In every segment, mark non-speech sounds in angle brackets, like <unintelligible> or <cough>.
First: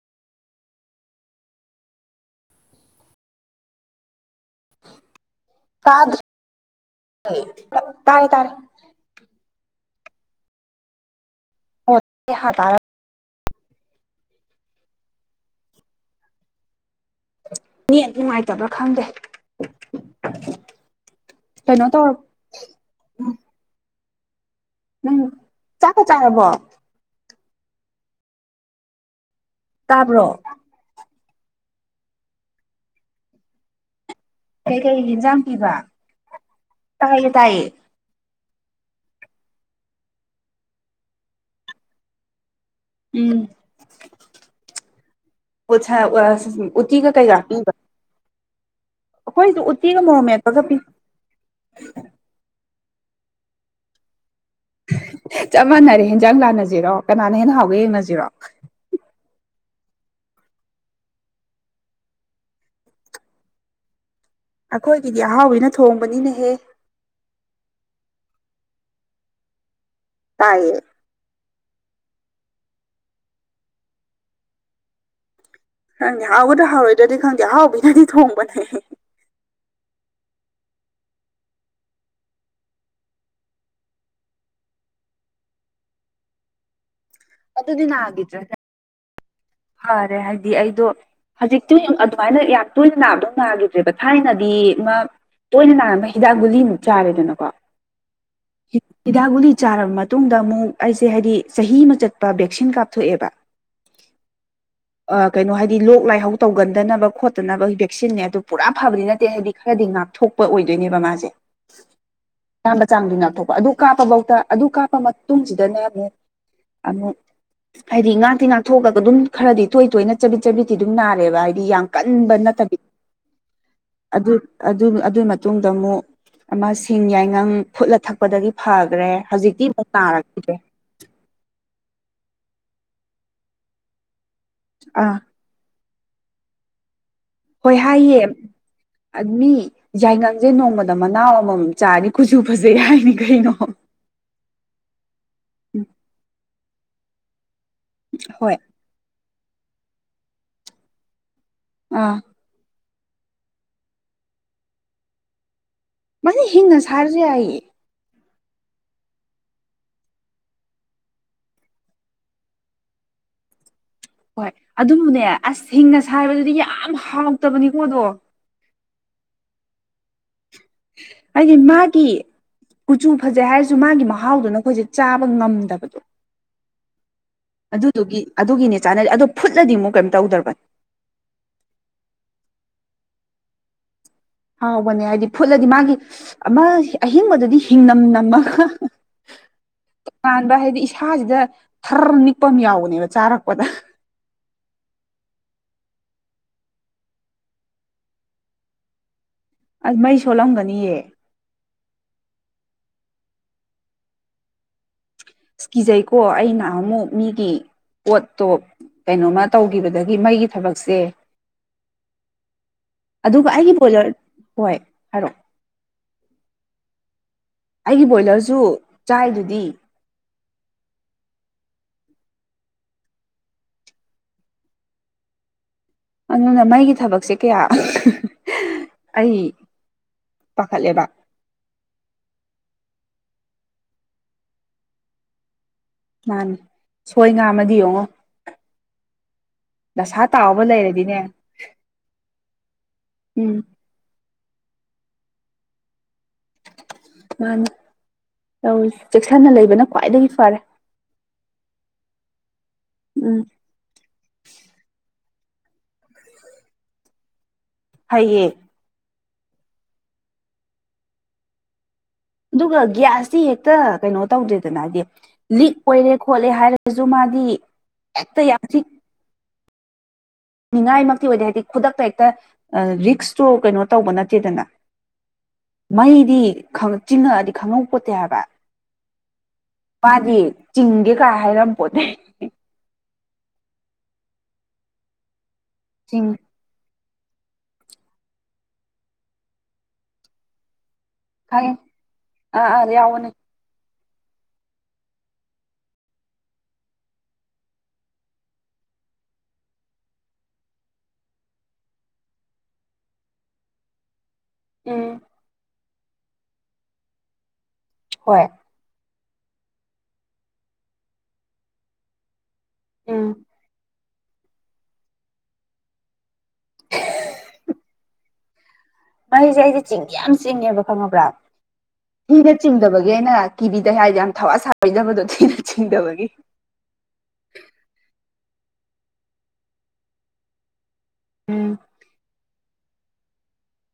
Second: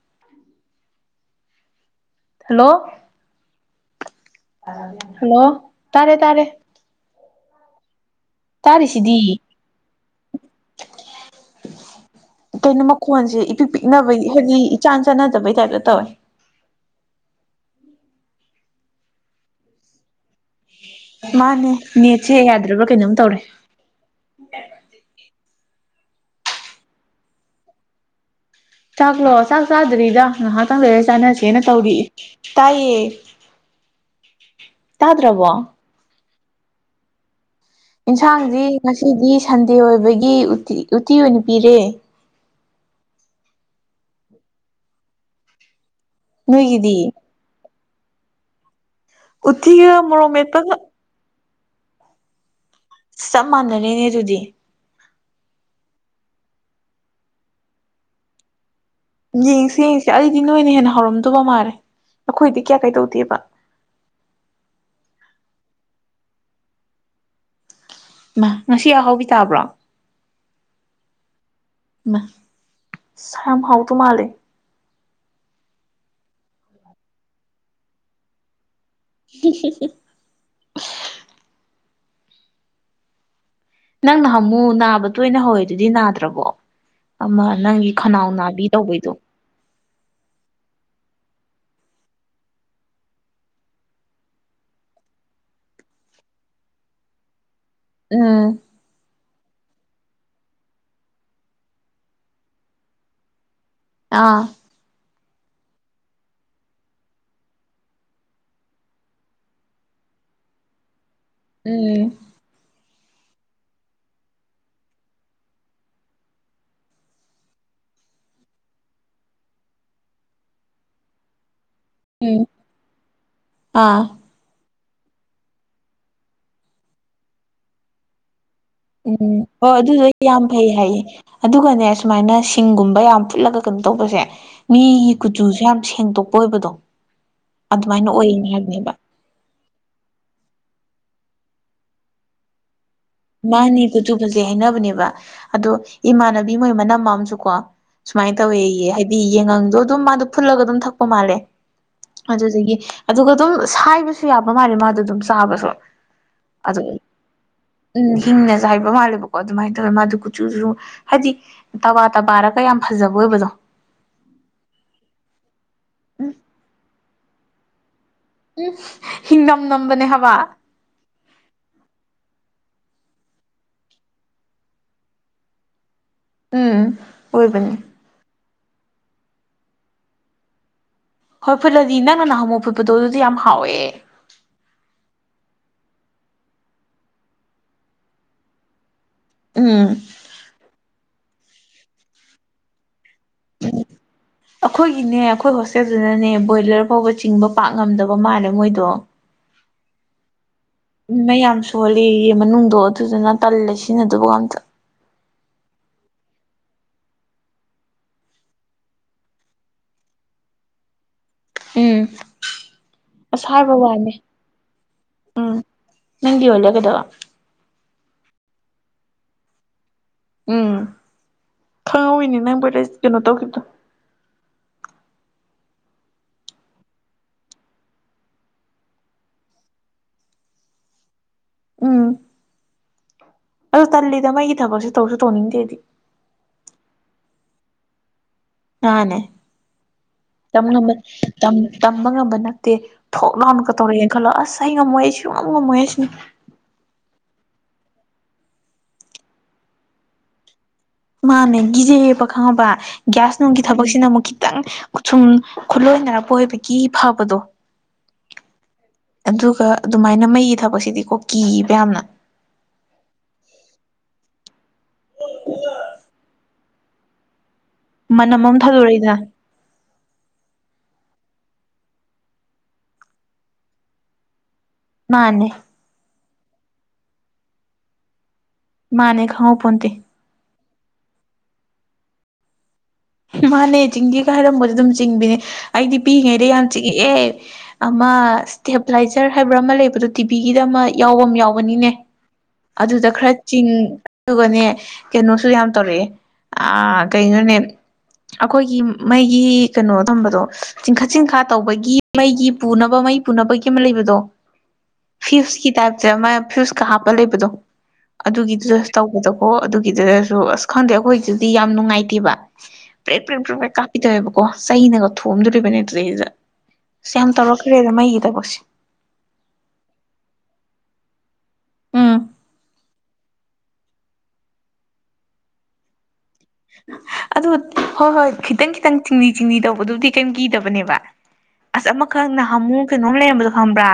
<inaudible> hello hello ꯇꯥꯔꯦ ꯇꯥꯗ꯭ꯔꯦ ꯇꯥꯔꯦ <unintelligible> ꯇꯥꯔꯤꯁꯤꯗꯤ ꯑꯣ ꯍꯥ ꯇꯥꯔ ꯀꯩꯅꯣ ꯃꯈꯣꯟꯁꯤ ꯏꯄꯤꯛ ꯄꯤꯛꯅꯕꯒꯤ ꯍꯥꯏꯗꯤ ꯏꯆꯥꯟ ꯆꯥꯟꯅꯗꯕꯩ ꯇꯥꯏꯞꯇ ꯇꯧꯋꯦ ꯅꯦꯠ ꯅꯨꯡꯉꯥꯏꯇꯕ꯭ꯔꯥ ꯈꯪꯗꯦ ꯃꯥꯅꯦ ꯀꯩꯅꯣ ꯇꯧꯔ ꯅꯦꯠꯁꯦ ꯌꯥꯗ꯭ꯔꯕ꯭ꯔꯥ ꯀꯩꯅꯣꯝ ꯇꯧꯔꯦ ꯅꯪ ꯆꯥꯛꯀ ꯆꯥꯔꯕꯣ ꯆꯥꯛꯂꯣ ꯆꯥꯛ ꯆꯥꯗ꯭ꯔꯤꯗ ꯇꯥꯕ꯭ꯔꯣ ꯉꯍꯥꯛꯇꯪ ꯂꯩꯔ ꯆꯥꯅ ꯀꯦꯅ ꯇꯧꯔꯤ ꯇꯥꯏꯌꯦ ꯀꯩ ꯀꯩ ꯌꯦꯟꯖꯥꯡ ꯇꯥꯗ꯭ꯔꯕꯣ ꯄꯤꯕ ꯇꯥꯏꯌꯦ ꯇꯥꯏꯌꯦ ꯌꯦꯟꯁꯥꯡꯗꯤ ꯉꯁꯤꯗꯤ ꯁꯟꯗꯦ ꯑꯣꯏꯕꯒꯤ ꯎꯇꯤ ꯎꯇꯤ ꯑꯣꯏꯅ ꯄꯤꯔꯦ ꯎꯝ ꯅꯣꯏꯒꯤꯗꯤ ꯎꯇꯤꯒ ꯀꯩꯒ ꯄꯤꯕ ꯑꯩꯈꯣꯏꯁꯨ ꯎꯠꯇꯤꯒ ꯃꯣꯔꯣ ꯃꯦꯠꯄꯒ ꯄꯤ ꯆꯞ ꯃꯥꯟꯅꯔꯤꯅꯦ ꯑꯗꯨꯗꯤ ꯆꯞ ꯃꯥꯟꯅꯔꯦ ꯍꯦꯟꯖꯥꯡ ꯂꯥꯟꯅꯁꯤꯔꯣ ꯀꯅꯥꯅ ꯍꯦꯟꯅ ꯍꯥꯎꯒꯦ ꯌꯦꯡꯅꯁꯤꯔꯣ ꯌꯦꯡꯁꯤ ꯌꯦꯡꯁꯤ ꯑꯩꯗꯤ ꯅꯣꯏꯅ ꯍꯦꯟꯅ ꯍꯧꯔꯝꯗꯧꯕ ꯃꯥꯜꯂꯦ ꯑꯩꯈꯣꯏꯗꯤ ꯀꯌꯥ ꯀꯩ ꯗꯧꯗꯦꯕ ꯑꯩꯈꯣꯏꯒꯤꯗꯤ ꯑꯍꯥꯎꯕꯤꯅ ꯊꯣꯡꯕꯅꯤꯅꯦꯍꯦ ꯃꯥ ꯉꯁꯤ ꯑꯍꯥꯎꯕꯤ ꯇꯥꯕ꯭ꯔꯣ ꯇꯥꯏꯌꯦ ꯃꯥ ꯁ ꯌꯥꯝ ꯍꯥꯎ ꯗꯨ ꯃꯥꯂꯦ ꯈꯪꯗꯦ ꯍꯥꯎꯒꯗꯔꯥ ꯍꯥꯎꯔꯣꯏꯗ꯭ꯔꯥꯗꯤ ꯈꯪꯗꯦ ꯑ ꯍꯥꯎꯕꯤꯅꯗꯤ ꯊꯣꯡꯕꯅꯦ <unintelligible> ꯅꯪ ꯅꯍꯥꯟꯃꯨꯛ ꯅꯥꯕ ꯇꯣꯏꯅ ꯍꯧꯋꯦꯗꯨꯗꯤ ꯅꯥꯗ꯭ꯔꯥꯕꯣ ꯑꯃ ꯑꯗꯨꯗꯤ ꯅꯪꯒꯤ ꯈꯅꯥꯎ ꯅꯥꯈꯤꯗ꯭ꯔꯦ ꯅꯥꯕꯤ ꯇꯧꯕꯩꯗꯣ ꯐꯔꯦ ꯍꯥꯏꯗꯤ ꯑꯩꯗꯣ ꯍꯧꯖꯤꯛꯇꯤ ꯑꯗꯨꯃꯥꯏꯅ ꯌꯥꯝ ꯇꯣꯏꯅ ꯅꯥꯕꯗꯣ ꯅꯥꯈꯤꯗ꯭ꯔꯦꯕ ꯊꯥꯏꯅꯗꯤ ꯃꯥ ꯇꯣꯏꯅ ꯅꯥꯔꯝꯕ ꯍꯤꯗꯥꯛ ꯒꯨꯂꯤꯃꯨꯛ ꯆꯥꯔꯦꯗꯅꯀꯣ ꯎꯝ ꯍꯤꯗꯥꯛ ꯒꯨꯂꯤ ꯆꯥꯔꯕ ꯃꯇꯨꯡꯗ ꯑꯃꯨꯛ ꯑꯩꯁꯦ ꯍꯥꯏꯗꯤ ꯆꯍꯤ ꯑꯃ ꯆꯠꯄ ꯚꯦꯛꯁꯤꯟ ꯀꯥꯞꯊꯣꯛꯑꯦꯕ ꯑꯥ ꯑꯥ ꯀꯩꯅꯣ ꯍꯥꯏꯗꯤ ꯂꯣꯛ ꯂꯥꯏꯍꯧ ꯇꯧꯒꯟꯗꯅꯕ ꯈꯣꯠꯇꯅꯕ ꯚꯦꯛꯁꯤꯟꯅ ꯑꯗꯨ ꯄꯨꯔꯥ ꯐꯕꯗꯤ ꯅꯠꯇꯦ ꯍꯥꯏꯗꯤ ꯈꯔꯗꯤ ꯉ ꯉꯥꯛꯊꯣꯛꯄ ꯑꯣꯏꯗꯣꯏꯅꯦꯕ ꯃꯥꯁꯦ ꯎꯝ ꯃꯆꯥꯝꯗꯨ ꯅꯛꯊꯣꯛꯄ ꯑꯗꯨ ꯀꯥꯞꯄꯐꯧꯗ ꯑꯗꯨ ꯀꯥꯞꯄ ꯃꯇꯨꯡꯁꯤꯗꯅꯦ ꯑꯃꯨꯛ ꯑꯃꯨꯛ ꯍꯥꯏꯗꯤ ꯉꯥꯛꯇꯤ ꯉꯥꯛꯊꯣꯛꯂꯒ ꯑꯗꯨꯝ ꯈꯔꯗꯤ ꯇꯣꯏ ꯇꯣꯏꯅ ꯆꯕꯤꯠ ꯆꯕꯤꯠꯇꯤ ꯑꯗꯨꯝ ꯅꯥꯔꯦꯕ ꯍꯥꯏꯗꯤ ꯌꯥꯝ ꯀꯟꯕ ꯎꯝ ꯅꯠꯇꯕꯤ ꯑꯥ ꯑꯗꯨ ꯑꯗꯨ ꯑꯗꯨꯏ ꯃꯇꯨꯡꯗ ꯑꯃꯨꯛ ꯑꯃꯁꯤꯡ ꯌꯥꯏꯉꯪ ꯐꯨꯠꯂ ꯊꯛꯄꯗꯒꯤ ꯐꯈ꯭ꯔꯦ ꯎꯝ ꯍꯧꯖꯤꯛꯇꯤ ꯍꯣꯏ ꯑꯃꯨꯛ ꯑꯗꯨꯗꯣ ꯌꯥꯝ ꯇꯥꯔꯛꯈꯤꯗ꯭ꯔꯦ ꯐꯩ ꯍꯥꯏꯌꯦ ꯑꯗꯨꯒꯅꯦ ꯁꯨꯃꯥꯏꯅ ꯁꯤꯡꯒꯨꯝꯕ ꯌꯥꯝ ꯐꯨꯠꯂꯒ ꯀꯩꯅꯣ ꯇꯧꯕꯁꯦ ꯃꯤꯒꯤ ꯑꯥ ꯀꯨꯆꯨꯁꯨ ꯌꯥꯝ ꯁꯦꯡꯇꯣꯛꯄ ꯑꯣꯏꯕꯗꯣ ꯍꯣꯏ ꯑꯗꯨꯃꯥꯏꯅ ꯍꯥꯏꯌꯦ ꯑꯣꯏꯌꯦꯅ ꯍꯥꯏꯕꯅꯦꯕ ꯃꯤ ꯑꯥ ꯌꯥꯏꯉꯪꯖꯦ ꯅꯣꯡꯃꯗ ꯃꯅꯥꯎ ꯑꯃꯃꯝ ꯆꯥꯔꯗꯤ ꯀꯨꯠꯆꯨ ꯐꯖꯩ ꯍꯥꯏꯅꯦ ꯃꯥꯅꯦ ꯀꯨꯆꯨ ꯐꯖꯩ ꯍꯥꯏꯅꯕꯅꯦꯕ ꯑꯗꯣ ꯎꯝ ꯏꯃꯥꯟꯅꯕꯤ ꯃꯣꯏ ꯃꯅꯝꯑꯝꯖꯨꯀꯣ ꯁꯨꯃꯥꯏꯅ ꯍꯣꯏ ꯇꯧꯋꯦꯌꯦ ꯍꯥꯏꯗꯤ ꯌꯦꯡꯉꯪꯗꯣ ꯑꯗꯨꯝ ꯃꯥꯗꯣ ꯐꯨꯠꯂꯒ ꯑꯗꯨꯝ ꯊꯛꯄ ꯃꯥꯜꯂꯦ ꯑꯥ ꯑꯗꯨꯗꯒꯤ ꯑꯗꯨꯒ ꯑꯗꯨꯝ ꯁꯥꯏꯕꯁꯨ ꯌꯥꯕ ꯃꯥꯜꯂꯦ ꯃꯥꯗꯣ ꯑꯗꯨꯝ ꯆꯥꯕꯁꯨ ꯃꯗꯤ ꯍꯤꯡꯅ ꯑꯗꯨ ꯁꯥꯏꯔꯖꯨ ꯌꯥꯏꯌꯦ ꯎꯝ ꯍꯤꯡꯅ ꯆꯥꯏꯕ ꯃꯥꯜꯂꯦꯕꯀꯣ ꯑꯗꯨꯃꯥꯏꯅ ꯇꯧꯋꯦ ꯃꯥꯗꯨ ꯀꯨꯆꯨꯖꯨ ꯍꯥꯏꯗꯤ ꯇꯕꯥ ꯇꯕꯥꯔꯒ ꯌꯥꯝ ꯐꯖꯩ <unintelligible> ꯑꯣꯏꯕꯗꯣ ꯍꯣꯏ ꯑꯗꯨꯕꯨꯅꯦ ꯑꯁ ꯍꯤꯡꯅ ꯎꯝ ꯁꯥꯥꯏꯕꯗꯨꯗꯤ ꯌꯥꯝ ꯍꯥꯎꯇꯕꯅꯤꯀꯣꯗꯣ ꯍꯤꯡ ꯅꯝ ꯅꯝꯕꯅꯦ ꯍꯥꯕ ꯑꯗꯤ ꯃꯥꯒꯤ ꯀꯨꯆꯨ ꯐꯖꯩ ꯍꯥꯏꯔꯁꯨ ꯃꯥꯒꯤ ꯃꯍꯥꯎꯗꯨꯅꯈꯣꯏꯁꯦ ꯆꯥꯕ ꯉꯝꯗꯕꯗꯣ ꯎꯝ ꯑꯣꯏꯕꯅꯦ ꯑꯗꯨꯗꯨꯒꯤ ꯑꯗꯨꯒꯤꯅꯦ ꯆꯥꯟꯅꯗ ꯑꯗꯣ ꯐꯨꯠꯂꯗꯤ ꯑꯃꯨꯛ ꯀꯩꯝ ꯇꯧꯗ꯭ꯔꯕꯅꯦ ꯍꯣꯏ ꯐꯨꯠꯂꯗꯤ ꯅꯪꯅ ꯅꯍꯥꯃꯨꯛ ꯐꯨꯠꯄꯗꯣ ꯑꯗꯨꯗꯤ ꯌꯥꯝ ꯍꯥꯎꯋꯦ ꯍꯥꯎꯕꯅꯦ ꯍꯥꯏꯗꯤ ꯐꯨꯠꯂꯗꯤ ꯃꯥꯒꯤ ꯑꯃ ꯑꯍꯤꯡꯕꯗꯨꯗꯤ ꯍꯤꯡꯅꯝ ꯅꯝꯃꯒ ꯎꯝ ꯇꯣꯉꯥꯟꯕ ꯍꯥꯏꯗꯤ ꯏꯁꯥꯁꯤꯗ ꯊꯔ ꯅꯤꯛꯄ ꯑꯃ ꯌꯥꯎꯕꯅꯦꯕ ꯆꯥꯔꯛꯄꯗ ꯑꯈꯣꯏꯒꯤꯅꯦ ꯑꯈꯣꯏ ꯍꯣꯁ ꯑꯗꯨꯗꯨꯅꯅꯦ ꯕꯣꯏꯂꯔ ꯐꯥꯎꯕ ꯆꯤꯡꯕ ꯄꯥꯛ ꯉꯝꯗꯕ ꯃꯥꯜꯂꯦ ꯃꯣꯏꯗꯣ ꯑꯗꯨ ꯃꯩ ꯁꯣꯜꯂꯝꯒꯅꯤ ꯃꯩ ꯌꯥꯝ ꯁꯣꯜꯂꯦꯌꯦ ꯃꯅꯨꯡꯗꯣ ꯑꯗꯨꯗꯨꯅ ꯇꯜꯂꯦ ꯁꯤꯖꯤꯟꯅꯗꯨꯕꯒ ꯑꯝꯇ ꯏꯁ ꯀꯤꯖꯩꯀꯣ ꯑꯩꯅꯍꯟ ꯃꯨꯛ ꯃꯤꯒꯤ ꯄꯣꯠꯇꯣ ꯀꯩꯅꯣꯃ ꯇꯧꯒꯤꯕꯗꯒꯤ ꯃꯩꯒꯤ ꯊꯕꯛꯁꯦ ꯎꯝ ꯑꯁ ꯑꯗꯨꯒ ꯑꯩꯒꯤ ꯍꯥꯏꯕ ꯕꯣꯏꯂꯔ ꯋꯥꯅꯦ ꯍꯣꯏ ꯍꯥꯏꯔꯛꯑꯣ ꯎꯝ ꯅꯪꯒꯤ ꯕꯣꯏꯂꯔ ꯀꯩꯗꯧꯕ ꯑꯩꯒꯤ ꯕꯣꯏꯂꯔꯖꯨ ꯆꯥꯏꯗꯨꯗꯤ ꯎꯝ ꯈꯪꯍꯧꯋꯤꯅꯦ ꯅꯪ ꯕꯣꯏꯂꯔ ꯀꯩꯅꯣ ꯇꯧꯒꯤꯕꯗꯣ ꯑꯗꯨꯅ ꯃꯩꯒꯤ ꯊꯕꯛꯁꯦ ꯀꯌꯥ ꯑꯩ ꯄꯥꯈꯠꯂꯦꯕ ꯑꯗꯣ ꯇꯜꯂꯤꯗ ꯃꯩꯒꯤ ꯊꯕꯛꯁꯦ ꯇꯧꯁꯨ ꯇꯧꯅꯤꯡꯗꯦ ꯑꯩꯗꯤ ꯃꯥꯅꯤ ꯁꯣꯏ ꯉꯥꯝꯃꯗꯤ ꯌꯦꯡꯉꯣ ꯃꯥꯅꯦ ꯗꯁꯥ ꯇꯝ ꯇꯥꯎꯕ ꯉꯝꯕ ꯂꯩꯔꯗꯤꯅꯦ ꯇꯝ ꯇꯝꯕ ꯉꯝꯕ ꯅꯠꯇꯦ ꯐꯣꯛ ꯎꯝ ꯂꯥꯎꯅꯀ ꯇꯧꯔꯛꯑꯦꯅ ꯈꯜꯂꯣ ꯑꯁ ꯑꯩ ꯉꯝꯃꯣꯏ ꯑꯩ ꯁꯨꯉꯝꯉꯝꯃꯣꯏ ꯍꯥꯏꯁꯤꯅꯤ ꯃꯥꯅꯤ ꯇꯧꯔꯤꯖꯦ ꯆꯦꯛꯁꯤꯟꯅ ꯂꯩꯕꯅ ꯈ꯭ꯋꯥꯏꯗꯒꯤ ꯐꯔꯦ ꯃꯥꯅꯦ ꯒꯤꯖꯩꯌꯦꯕ ꯈꯪꯉꯕ ꯎꯝ ꯒ꯭ꯌꯥꯁ ꯅꯨꯡꯒꯤ ꯊꯕꯛꯁꯤꯅ ꯑꯃꯨꯛ ꯈꯤꯇꯪꯁꯨꯝ ꯈꯨꯂꯣꯏꯅꯔꯄ ꯑꯣꯏꯕꯒꯤ ꯐꯕꯗꯣ ꯐꯩꯌꯦ ꯑꯗꯨꯒ ꯑꯗꯨꯃꯥꯏꯅ ꯃꯩꯒꯤ ꯊꯕꯛꯁꯤꯗꯤꯀꯣ ꯀꯤꯕ ꯌꯥꯝꯅ ꯑꯗꯨꯒ ꯒ꯭ꯌꯥꯁꯇꯤ ꯍꯦꯛꯇ ꯀꯩꯅꯣ ꯇꯧꯗꯦꯗꯅ ꯍꯥꯏꯗꯤ ꯂꯤꯛ ꯑꯣꯏꯔꯦ ꯈꯣꯠꯂꯦ ꯍꯥꯏꯔꯖꯨ ꯃ ꯗꯤ ꯃꯅꯝ ꯑꯃ ꯊꯗꯣꯔꯛꯏꯗꯅ ꯉꯥꯏꯃꯛꯇꯤ ꯑꯣꯏꯗꯦ ꯍꯥꯏꯗꯤ ꯈꯨꯗꯛꯇ ꯍꯦꯛꯇ ꯔꯤꯛꯁꯇꯨ ꯀꯩꯅꯣ ꯇꯧꯕ ꯅꯠꯇꯦꯗꯅ ꯃꯥꯅꯦ ꯗꯤ ꯈ ꯆꯤꯡꯉꯛꯑꯗꯤ ꯈꯪꯍꯧꯄꯣꯠꯇꯦ ꯍꯥꯏꯕ ꯃꯥꯅꯦ ꯈꯥꯡꯍꯧ ꯄꯣꯟꯇꯦ ꯃꯥꯗꯤ ꯆꯤꯡꯒꯦ ꯀꯥꯏ ꯍꯥꯏꯔꯝꯄꯣꯟꯇꯦ ꯃꯥꯅꯦ ꯆꯤꯡꯒꯦ ꯀ ꯍꯥꯏꯔꯝꯕꯣꯗꯤ ꯑꯗꯨꯝ ꯆꯤꯡꯕꯤꯅꯦ ꯑꯩꯗꯤ ꯆꯤꯡ ꯄꯤꯛꯏꯉꯩꯗ ꯌꯥꯝ ꯆꯪ ꯑꯦ ꯑꯃ ꯏꯁꯇꯦꯞꯂꯥꯏꯖꯔ ꯍꯥꯏꯕ꯭ꯔ ꯑꯃ ꯂꯩꯕꯗꯣ ꯇꯤꯚꯤꯒꯤꯗ ꯑꯃ ꯌꯥꯎꯕ ꯑꯃ ꯈꯪꯉꯦ ꯌꯥꯎꯕꯅꯤꯅꯦ ꯑꯥ ꯑꯥ ꯑꯗꯨꯗ ꯌꯥꯎꯕꯅꯦ ꯈꯔ ꯆꯤꯡ ꯑꯗꯨꯒꯅꯦ ꯀꯩꯅꯣꯁꯨ ꯌꯥꯝ ꯇꯧꯔꯛꯑꯦ ꯑꯥ ꯀꯩꯅꯣꯅꯦ ꯑꯈꯣꯏꯒꯤ ꯃꯩꯒꯤ ꯀꯩꯅꯣ ꯊꯝꯕꯗꯣ ꯆꯤꯡꯈꯠ ꯆꯤꯡꯈ ꯇꯧꯕꯒꯤ ꯃꯩꯒꯤ ꯄꯨꯅꯕ ꯃꯩ ꯄꯨꯅꯕꯒꯤ ꯑꯃ ꯂꯩꯕꯗꯣ ꯎꯝ ꯐ꯭ꯌꯨꯁꯀꯤ ꯇꯥꯏꯞꯇ ꯃꯥ ꯐ꯭ꯌꯨꯁꯀ ꯍꯥꯞꯄ ꯂꯩꯕꯗꯣ ꯍꯣꯏ ꯑꯗꯨꯒꯤꯗꯨꯗ ꯇꯧ ꯗꯀꯣ ꯑꯗꯨꯒꯤꯗꯨꯗꯁꯨ ꯑꯁ ꯈꯪꯗꯦ ꯑꯈꯣꯏꯒꯤꯗꯨꯗꯤ ꯌꯥꯝ ꯅꯨꯡꯉꯥꯏꯇꯦꯕ ꯄ꯭ꯔꯦ ꯎꯝ ꯄ꯭ꯔꯦ ꯄ꯭ꯔꯦꯛ ꯀꯥꯞ ꯄꯤ ꯇꯧꯋꯦꯕꯀꯣ ꯆꯩꯅꯒ ꯊꯣꯝꯗꯣꯔꯤꯕꯅꯦ ꯑꯗꯨꯗꯩꯗꯨꯗ ꯑꯁ ꯌꯥꯝ ꯇꯧꯔꯛꯈ꯭ꯔꯦꯗ ꯃꯩꯒꯤꯗꯕꯛꯁꯦ ꯃꯩꯖꯦ ꯑꯩꯖꯦ ꯆꯤꯡꯗꯤ ꯌꯥꯝ ꯆꯤꯡꯉꯦꯕ ꯈꯪꯉꯕ꯭ꯔ ꯎꯝ ꯃꯤꯗ ꯆꯤꯡꯗꯕꯩ ꯑꯩꯅ ꯀꯤꯕꯤꯗꯦ ꯍꯥꯏꯖꯦ ꯌꯥꯝ ꯊꯋꯥ ꯁꯥꯥꯕꯤꯗꯕꯗꯣ ꯊꯤꯅ ꯆꯤꯡꯗꯕꯒꯤ ꯑꯗꯨ ꯍꯣꯏ ꯍꯣꯏ ꯈꯤꯇꯪ ꯈꯤꯇꯪ ꯆꯤꯡꯂꯤ ꯆꯤꯡꯂꯤ ꯇꯧꯕꯗꯨꯕꯨꯗꯤ ꯀꯩꯝ ꯀꯤꯗꯕꯅꯦꯕ ꯎꯝ ꯑꯁ ꯑꯃꯈꯛ ꯅꯍꯟꯃꯨꯛ ꯀꯩꯅꯣꯝ ꯂꯩꯔꯝꯕꯗꯣ ꯈꯪꯕ꯭ꯔ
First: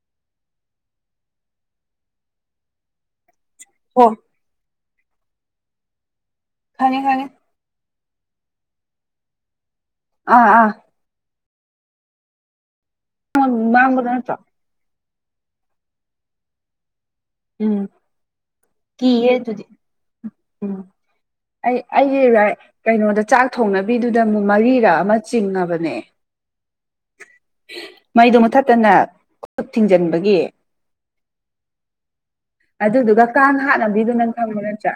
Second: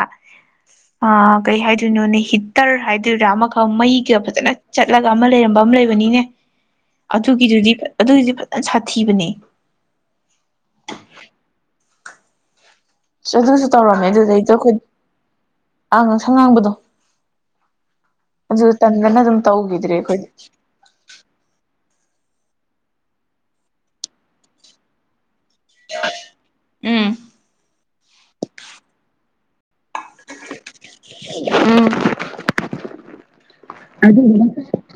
ꯑꯥ ꯀꯩ ꯍꯥꯏꯗꯣꯏꯅꯣꯅꯦ ꯍꯤꯇꯔ ꯍꯥꯏꯗꯣꯏꯔ ꯑꯃꯒ ꯑꯣ ꯃꯩꯒ ꯐꯖꯅ ꯆꯠꯂꯒ ꯑꯃ ꯂꯩꯔꯝꯕ ꯑꯃ ꯂꯩꯕꯅꯤꯅꯦ ꯈꯪꯉꯦ ꯈꯪꯉꯦ ꯑꯗꯨꯒꯤꯗꯨꯗꯤ ꯑꯗꯨꯒꯤꯗꯤ ꯐꯖꯅ ꯁꯥꯊꯤꯕꯅꯦ ꯑꯥ ꯑꯥ ꯑꯗꯨꯁꯨ ꯇꯧꯔꯝꯃꯦ ꯉꯥꯡꯕꯗꯣ ꯑꯗꯨꯗꯩꯗꯣ ꯅꯠꯇ꯭ꯔꯣ ꯑꯩꯈꯣꯏ ꯑꯉꯥꯡꯁꯪ ꯉꯥꯡꯕꯗꯣ ꯎꯝ ꯑꯗꯨ ꯇꯟꯗꯅ ꯀꯤꯌꯦ ꯑꯗꯨꯝ ꯑꯗꯨꯗꯤ ꯇꯧꯈꯤꯗ꯭ꯔꯦ ꯑꯩꯈꯣꯏ ꯎꯝ ꯑꯩ ꯑꯩꯒꯤ ꯔꯥꯏꯠ ꯀꯩꯅꯣꯗ ꯆꯥꯛ ꯊꯣꯡꯅꯕꯤꯗꯨꯗ ꯑꯃꯨꯛ ꯃꯔꯤꯔꯛ ꯑꯃ ꯆꯤꯡꯉꯕꯅꯦ ꯎꯝ ꯃꯩꯗꯨ ꯃꯨꯊꯠꯇꯅ ꯈꯨꯠ ꯊꯤꯡꯖꯤꯟꯕꯒꯤ ꯎꯝ ꯑꯗꯨꯗꯨꯒ ꯀꯥꯡ ꯍꯥꯠꯅꯕꯤꯗꯨ ꯅꯪ ꯈꯪꯕ ꯅꯠꯇ꯭ꯔꯥ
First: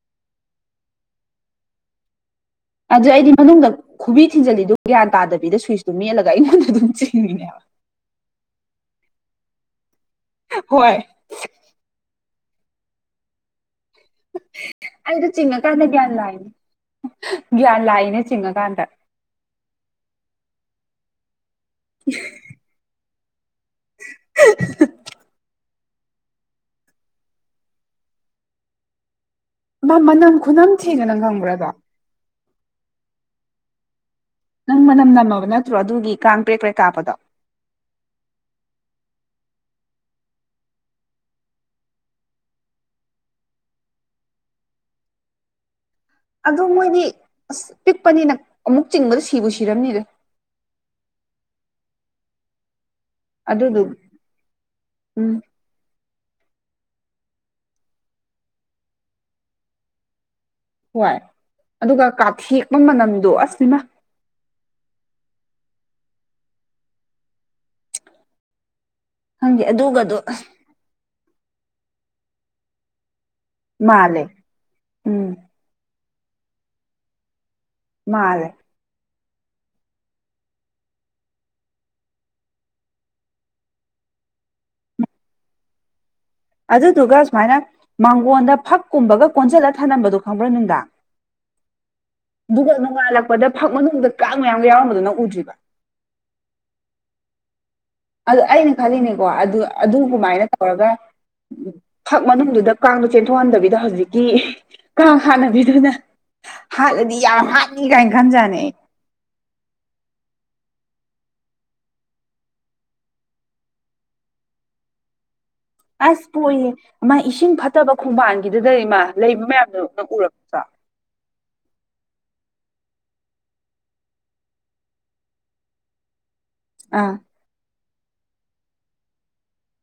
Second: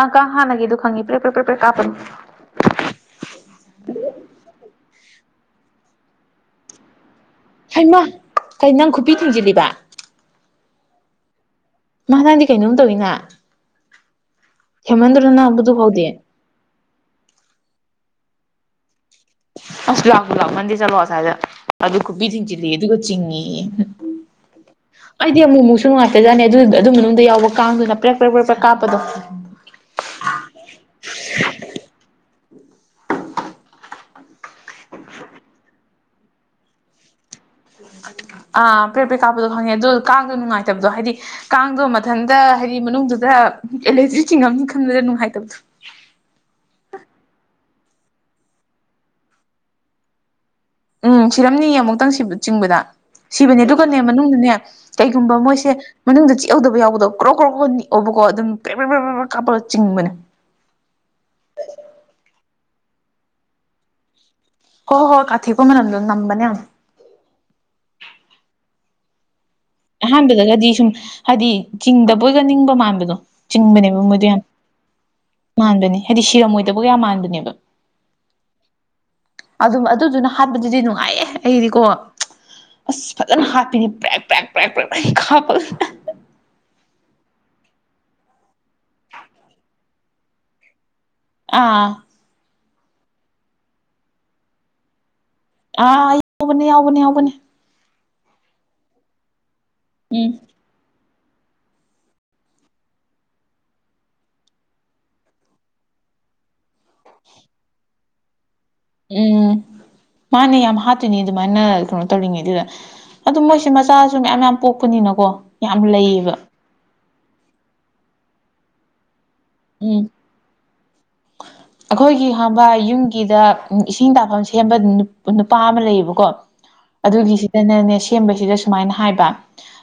ꯑ ꯀꯥ ꯍꯅꯒꯤꯗꯨ ꯈꯪꯉꯤ ꯄꯔꯦꯛ ꯄꯔꯦꯛ ꯄꯔꯦꯛ ꯀꯥꯞꯄꯅꯤ ꯑꯗꯨ ꯑꯩꯗꯤ ꯃꯅꯨꯡꯗ ꯈꯨꯕꯤ ꯊꯤꯟꯖꯤꯜꯂꯤꯗꯨ ꯒ꯭ꯌꯥꯟ ꯇꯥꯗꯕꯤꯗ ꯁ꯭ꯋꯤꯁꯇꯨ ꯃꯦꯠꯂꯒ ꯑꯩꯉꯣꯟꯗ ꯑꯗꯨꯝ ꯆꯤꯡ ꯍꯩꯃ ꯀꯩ ꯅꯪ ꯈꯨꯕꯤ ꯊꯤꯡꯖꯤꯜꯂꯤꯕ ꯍꯣꯏ ꯃꯥ ꯅꯪꯗꯤ ꯀꯩꯅꯣꯝ ꯇꯧꯋꯦꯅ ꯑꯩꯗꯣ ꯆꯤꯡꯉꯥ ꯀꯥꯟꯗ ꯐꯥꯎꯗꯤ ꯒ꯭ꯌꯥꯟ ꯂꯥꯛꯢꯅꯦ ꯒ꯭ꯌꯥꯟ ꯂꯥꯛ ꯆꯤꯡꯉꯀꯥꯟꯗ ꯑꯁ ꯂꯥꯛꯄꯣ ꯂꯥꯛꯃꯟꯗꯦ ꯆꯠꯂꯣ ꯑꯁ꯭ꯏꯗ ꯑꯗꯨ ꯈꯨꯕꯤ ꯊꯤꯡꯖꯤꯜꯂꯦ ꯑꯗꯨꯒ ꯆꯤꯡꯉꯦ ꯑꯩꯗꯤ ꯑꯃꯨ ꯃꯨꯛ ꯁꯨ ꯅꯨꯡꯉꯥꯏꯇꯖꯠꯅꯤ ꯑꯗꯨ ꯑꯗꯨ ꯃꯅꯨꯡꯗ ꯌꯥꯎꯕ ꯀꯥꯡꯗꯨꯅ ꯄ꯭ꯔꯦꯛ ꯄ꯭ꯔꯦꯛ ꯄ꯭ꯔꯦꯛ ꯀꯥꯞꯄꯗꯣ ꯃꯥ ꯃꯅꯝ ꯈꯨꯅꯝ ꯊꯤꯗꯣꯉ ꯅꯪ ꯈꯪꯕ꯭ꯔꯗꯣ ꯅꯪ ꯃꯅꯝ ꯅꯝꯃꯕ ꯅꯠꯇ꯭ꯔꯣ ꯑꯗꯨꯒꯤ ꯀꯥꯡ ꯄ꯭ꯔꯦꯛ ꯀ꯭ꯔꯦꯛ ꯀꯥꯞꯄꯗꯣ ꯑꯥ ꯄ꯭ꯔꯦꯞ ꯄ꯭ꯔꯦꯞ ꯀꯥꯞꯄꯗꯣ ꯈꯪꯉꯦ ꯑꯗꯨ ꯀꯥꯡꯗꯣ ꯅꯨꯡꯉꯥꯏꯇꯕꯗꯣ ꯍꯥꯏꯗꯤ ꯀꯥꯡꯗꯣ ꯃꯊꯟꯇ ꯍꯥꯏꯗꯤ ꯃꯅꯨꯡꯗꯨꯗ ꯑꯦꯂꯔꯖꯤ ꯆꯤꯡꯉꯝꯅꯤ ꯈꯪꯕꯗ ꯅꯨꯡꯉꯥꯏꯇꯕꯗꯣ ꯑꯗꯨ ꯃꯣꯏꯗꯤ ꯑꯁ ꯄꯤꯛꯄꯅꯤꯅ ꯑꯃꯨꯛ ꯆꯤꯡꯕꯗ ꯁꯤꯕꯨ ꯁꯤꯔꯝꯅꯤꯗ ꯎꯝ ꯁꯤꯔꯝꯅꯤ ꯑꯃꯨꯛꯇꯪ ꯆꯤꯡꯕꯗ ꯁꯤꯕꯅꯦ ꯑꯗꯨꯗꯨ ꯑꯗꯨꯒꯅꯦ ꯃꯅꯨꯡꯗꯅꯦ ꯀꯩꯒꯨꯝꯕ ꯎꯝ ꯃꯣꯏꯁꯦ ꯃꯅꯨꯡꯗ ꯆꯤꯛ ꯍꯧꯗꯕ ꯌꯥꯎꯕꯗꯣ ꯀ꯭ꯔꯣꯛ ꯀ꯭ꯔꯣꯛ ꯅꯤꯛꯑꯣꯕꯀꯣ ꯑꯗꯨꯝ ꯄꯦꯛ ꯄꯦꯛ ꯀꯥꯞꯄꯒ ꯆꯤꯡꯕꯅꯦ ꯍꯣꯏ ꯑꯗꯨꯒ ꯀꯥꯊꯦꯛꯄ ꯃꯅꯝꯗꯣ ꯑꯁ ꯏꯃꯥ ꯍꯣ ꯍꯣ ꯀꯥꯊꯦꯛꯄ ꯃꯅꯝꯗꯣ ꯅꯝꯕꯅꯦ ꯌꯥꯝ ꯈꯪꯗꯦ ꯑꯗꯨꯒꯗꯣ ꯑꯁ ꯑꯍꯥꯟꯕꯗꯒꯗꯤ ꯁꯨꯝ ꯍꯥꯏꯗꯤ ꯆꯤꯡꯗꯕꯣꯏꯒ ꯅꯤꯡꯕ ꯃꯥꯟꯕꯗꯣ ꯆꯤꯡꯕꯅꯦꯕ ꯃꯥꯜꯂꯦ ꯃꯣꯏꯗꯣ ꯌꯥꯝ ꯎꯝ ꯃꯥꯟꯕꯅꯦ ꯍꯥꯏꯗꯤ ꯁꯤꯔꯝꯃꯣꯏꯗꯕꯒ ꯌꯥꯝ ꯃꯥꯟꯕꯅꯦꯕ ꯃꯥꯜꯂꯦ ꯑꯗꯨꯝ ꯑꯗꯨꯗꯨꯅ ꯍꯥꯠꯄꯗꯨꯗꯤ ꯅꯨꯡꯉꯥꯏꯌꯦ ꯑꯩꯗꯤꯀꯣ ꯑꯁ ꯐꯖꯅ ꯍꯥꯞꯄꯤꯅꯤ ꯄ꯭ꯔꯦꯛ ꯄ꯭ꯔꯦꯛ ꯄ꯭ꯔꯦꯛ ꯄ꯭ꯔꯦꯛ ꯄ꯭ꯔꯦꯛ ꯀꯥꯞꯄꯒ ꯑꯗꯨꯗꯨꯒ ꯁꯨꯃꯥꯏꯅ ꯃꯥꯡꯒꯣꯟꯗ ꯐꯛꯀꯨꯝꯕꯒ ꯀꯣꯟꯁꯤꯜꯂ ꯊꯥꯅꯝꯕꯗꯣ ꯈꯪꯕ꯭ꯔꯥ ꯅꯨꯡꯗꯥꯡ ꯑꯥ ꯑꯗꯨꯒ ꯅꯣꯡꯉꯥꯜꯂꯛꯄꯗ ꯐꯛ ꯃꯅꯨꯡꯗ ꯀꯥꯡ ꯃꯌꯥꯝꯒ ꯌꯥꯎꯔꯝꯕꯗꯨ ꯅꯪ ꯎꯗ꯭ꯔꯤ ꯑꯥ ꯌꯥꯎꯕꯅꯤ ꯌꯥꯎꯕꯅꯤ ꯌꯥꯎꯕꯅꯤ ꯑꯗꯨ ꯑꯩꯅ ꯈꯜꯂꯤꯅꯦꯀꯣ ꯑꯗꯨ ꯎꯝ ꯑꯗꯨꯃꯥꯏꯅ ꯇꯧꯔꯒ ꯐꯛ ꯃꯅꯨꯡꯗꯨꯗ ꯀꯥꯡꯗꯣ ꯆꯦꯟꯊꯣꯛꯍꯟꯗꯕꯤꯗ ꯍꯧꯖꯤꯛꯀꯤ ꯀꯥꯡ ꯍꯥꯥꯠꯅꯕꯤꯗꯨꯅ ꯍꯥꯠꯂꯗꯤ ꯌꯥꯝ ꯍꯥꯠꯅꯤ ꯀꯥꯏꯅ ꯈꯟꯖꯥꯅꯤ ꯑꯩ ꯎꯝ ꯃꯥꯅꯦ ꯌꯥꯝ ꯍꯥꯠꯇꯣꯏꯅꯤ ꯑꯗꯨꯃꯥꯏꯅ ꯀꯩꯅꯣ ꯇꯧꯔꯤꯉꯩꯗꯨꯗ ꯑꯗꯨ ꯃꯣꯏꯁꯦ ꯃꯆꯥꯁꯨ ꯃꯌꯥꯝ ꯃꯌꯥꯝ ꯄꯣꯛꯄꯅꯤꯅꯀꯣ ꯌꯥꯝ ꯑꯁ ꯂꯩꯌꯦꯕ ꯄꯣꯛꯢꯍꯦ ꯃꯥ ꯏꯁꯤꯡ ꯐꯠꯇꯕ ꯈꯣꯡꯕꯥꯟꯒꯤꯗꯨꯗ ꯏꯃꯥ ꯂꯩꯕ ꯃꯌꯥꯝꯗꯨ ꯅꯪ ꯎꯔꯛꯇ꯭ꯔ ꯑꯈꯣꯏꯒꯤ ꯍꯪꯕꯥ ꯌꯨꯝꯒꯤꯗ ꯏꯁꯤꯡ ꯇꯥꯐꯝ ꯁꯦꯝꯕ ꯅꯨꯄꯥ ꯑꯃ ꯂꯩꯕꯀꯣ ꯑꯥ ꯑꯗꯨꯒꯤꯁꯤꯗꯅꯅꯦ ꯁꯦꯝꯕꯁꯤꯗ ꯁꯨꯃꯥꯏꯟ ꯍꯥꯏꯕ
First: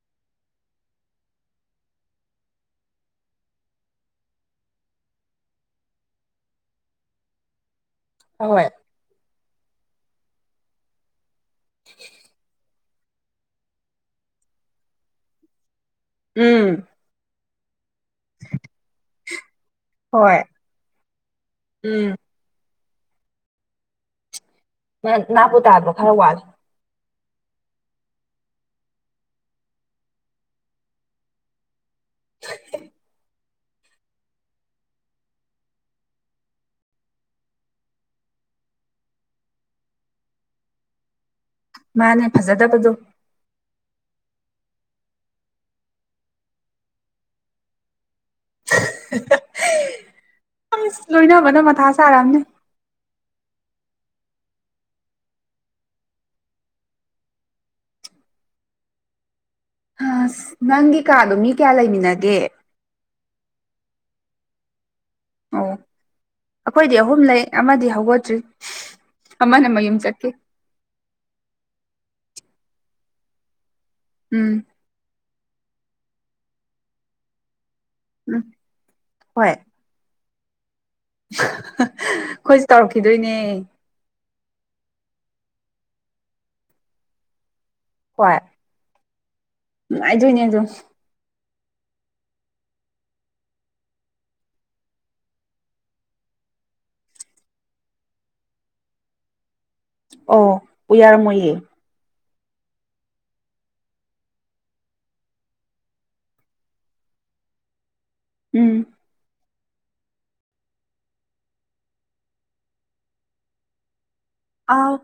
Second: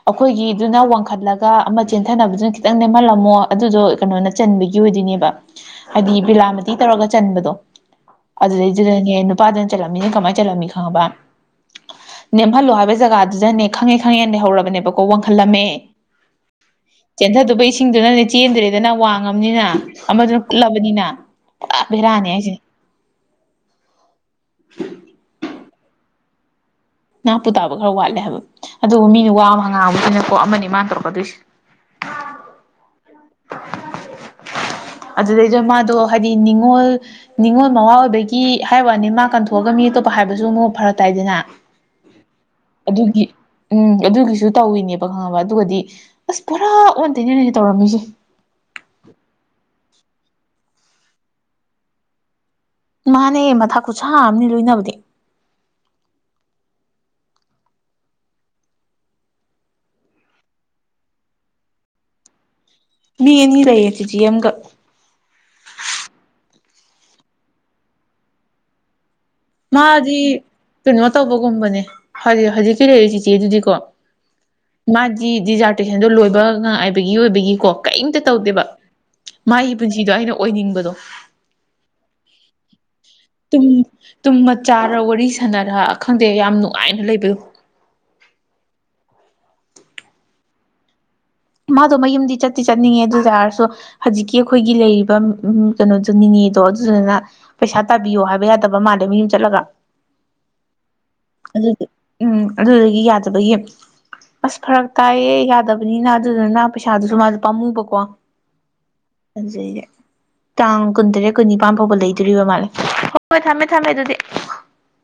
ꯑꯈꯣꯏꯒꯤꯗꯨꯅ ꯋꯥꯡꯈꯠꯂꯒ ꯑꯃ ꯆꯦꯟꯊꯅꯕꯗꯨꯅ ꯈꯤꯇꯪ ꯅꯦꯝꯍꯜꯂꯝꯃꯣ ꯑꯗꯨꯗꯣ ꯀꯅꯣꯅ ꯆꯟꯕꯒꯤ ꯑꯣꯢꯗꯣꯢꯅꯦꯕ ꯍꯥꯏꯗꯤ ꯕꯤꯂꯥ ꯇꯤ ꯇꯧꯔꯒ ꯆꯟꯕꯗꯣ ꯍꯣꯏ ꯑꯗꯨꯗꯩꯗꯨꯗꯅꯦ ꯅꯨꯄꯥꯗꯨꯅ ꯆꯠꯂꯝꯃꯤꯅ ꯀꯃꯥꯏꯟ ꯆꯜꯂꯝꯃꯤ ꯈꯪꯉꯕ ꯅꯦꯝꯍꯜꯂꯣ ꯍꯥꯏꯕ ꯖꯒꯥꯗꯨꯗꯅꯦ ꯈꯪꯉꯦ ꯈꯪꯉꯦꯅ ꯂꯩꯍꯧꯔꯕꯅꯦꯕꯀꯣ ꯋꯥꯡꯈꯜꯂꯝꯃꯦ ꯎꯝ ꯆꯦꯟꯊꯗꯨꯕ ꯏꯁꯤꯡꯗꯨꯅꯅꯦ ꯆꯦꯟꯗ꯭ꯔꯦꯗꯅ ꯋꯥꯡꯉꯝꯅꯤꯅ ꯍꯣꯏ ꯑꯃꯗꯨꯅ ꯀꯨꯠꯂꯕꯅꯤꯅ ꯎꯝ ꯕꯦꯔꯥꯅꯦ ꯍꯥꯏꯁꯤꯅꯤ <unintelligible> ꯅꯥ ꯄꯨ ꯇꯥꯕ ꯈꯔ ꯋꯥꯠꯂꯦ ꯍꯥꯏꯕ ꯑꯗꯨꯕꯨ ꯃꯤꯅ ꯋꯥ ꯑꯃ ꯍꯪꯉꯥꯡꯕꯅꯤꯅꯀꯣ ꯑꯃꯅꯤ ꯃꯥꯅ ꯇꯧꯔꯛꯀꯗꯣꯏꯁꯤ <inaudible> <inaudible> <inaudible> ꯑꯗꯨꯗꯩꯗꯣ ꯃꯥꯗꯣ ꯍꯥꯏꯗꯤ ꯅꯤꯡꯉꯣꯜ ꯅꯤꯡꯉꯣꯜ ꯃꯋꯥꯥ ꯑꯣꯏꯕꯒꯤ ꯍꯥꯏ ꯋꯥꯅꯤ ꯃꯥ ꯀꯟꯊꯣꯑꯒ ꯃꯤ ꯑꯇꯣꯞꯄ ꯍꯥꯏꯕꯁꯨ ꯃꯨ ꯐꯔꯛ ꯇꯥꯏꯗꯅ ꯃꯥꯅꯦ ꯐꯖꯗꯕꯗꯣ ꯑꯗꯨꯒꯤ ꯎꯝ ꯑꯗꯨꯒꯤꯁꯨ ꯇꯧꯏꯅꯦꯕ ꯈꯪꯉꯕ ꯑꯗꯨꯒꯗꯤ ꯑꯁ ꯄꯨꯔꯥ ꯑꯣꯟꯇꯩꯅꯅꯅꯦ ꯇꯧꯔꯝꯃꯤꯁꯦ <unintelligible> ꯑꯁ ꯂꯣꯏꯅꯕꯅ ꯃꯊꯥ ꯁꯥꯔꯝꯅꯤ ꯃꯥꯅꯦ ꯃꯊꯥ ꯈꯨꯠꯁꯥ ꯑꯝꯅꯤ ꯂꯣꯏꯅꯕꯗꯤ ꯑꯁ ꯅꯪꯒꯤ ꯀꯥꯗꯣ ꯃꯤ ꯀ꯭ꯌꯥ ꯂꯩꯃꯤꯟꯅꯒꯦ ꯃꯤ ꯑꯅꯤ ꯂꯩꯌꯦ ꯆꯤꯆꯦ ꯑꯃꯒ ꯑꯣ ꯑꯩꯈꯣꯏꯗꯤ ꯑꯍꯨꯝ ꯂꯩ ꯑꯃꯗꯤ ꯍꯧꯒꯠꯇ꯭ꯔꯤ ꯑꯃꯅ ꯃꯌꯨꯝ ꯃꯥꯗꯤ ꯆꯠꯈꯤ ꯀꯩꯅꯣ ꯇꯧꯕꯒꯨꯝꯕꯅꯦ ꯍꯧꯖꯤ ꯍꯧꯖꯤꯛꯀꯤ ꯂꯩꯔꯤ ꯆꯤꯆꯦ ꯗꯨꯗꯤꯀꯣ ꯎꯝ ꯃꯥꯗꯤ ꯗꯤꯖꯥꯔꯇꯦꯁꯟꯗꯣ ꯂꯣꯏꯕ ꯉꯥꯏꯕꯒꯤ ꯑꯣꯏꯕꯒꯤꯀꯣ ꯀꯩꯝꯇ ꯎꯝ ꯇꯧꯗꯦꯕ ꯃꯥꯒꯤ ꯄꯨꯟꯁꯤꯗꯣ ꯑꯩꯅ ꯑꯣꯏꯅꯤꯡꯕꯗꯣ <unintelligible> ꯈꯣꯏꯁꯨ ꯇꯧꯔꯛꯈꯤꯗꯣꯏꯅꯦ ꯃꯆꯥꯔ ꯋꯥꯔꯤ ꯁꯥꯟꯅꯔꯥ ꯈꯪꯗꯦ ꯌꯥꯝ ꯅꯨꯡꯉꯥꯏꯅ ꯂꯩꯕꯗꯨ ꯍꯣꯏ ꯅꯨꯉꯥꯏꯗꯣꯏꯅꯦ ꯑꯗꯨ ꯃꯥꯗꯣ ꯃꯌꯨꯝꯗꯤ ꯆꯠꯇꯤ ꯆꯠꯅꯤꯡꯉꯦ ꯑꯗꯨꯢꯇꯥꯔꯁꯨ ꯍꯖꯤꯛꯀꯤ ꯑꯈꯣꯏꯒꯤ ꯂꯩꯔꯤꯕ ꯎꯝ ꯎꯝ ꯀꯩꯅꯣꯖꯨ ꯅꯤꯅꯦ ꯗꯣ ꯑꯗꯨꯗꯨꯅ ꯄꯩꯁꯥ ꯇꯥꯕꯤꯌꯣ ꯍꯥꯏꯕ ꯌꯥꯗꯕ ꯃꯥꯜꯂꯦ ꯃꯌꯨꯝ ꯆꯠꯂꯒ ꯑꯣ ꯎ ꯌꯥꯔꯝ ꯃꯣꯏꯌꯦ ꯑꯗꯨꯒꯤ ꯎꯝ ꯑꯗꯨꯗꯨꯒꯤ ꯌꯥꯗꯕꯒꯤ ꯑꯁ ꯐꯔꯛ ꯇꯥꯏꯌꯦ ꯌꯥꯗꯕꯅꯤꯅ ꯑꯗꯨꯗꯅ ꯄꯩꯁꯥꯗꯨꯁꯨ ꯃꯥꯁꯨ ꯄꯥꯝꯃꯨꯕꯀꯣ ꯎꯝ ꯑꯖꯩꯔꯦ ꯇꯥꯡ ꯀꯨꯟꯇꯔꯦꯠ ꯀꯨꯟꯅꯤꯄꯥꯟ ꯐꯥꯎꯕ ꯂꯩꯗꯣꯔꯤꯕ ꯃꯥꯜꯂꯦ ꯍꯣꯏ ꯍꯣꯏ ꯊꯝꯃꯦ ꯊꯝꯃꯦ ꯑꯗꯨꯗꯤ ꯑꯥꯎ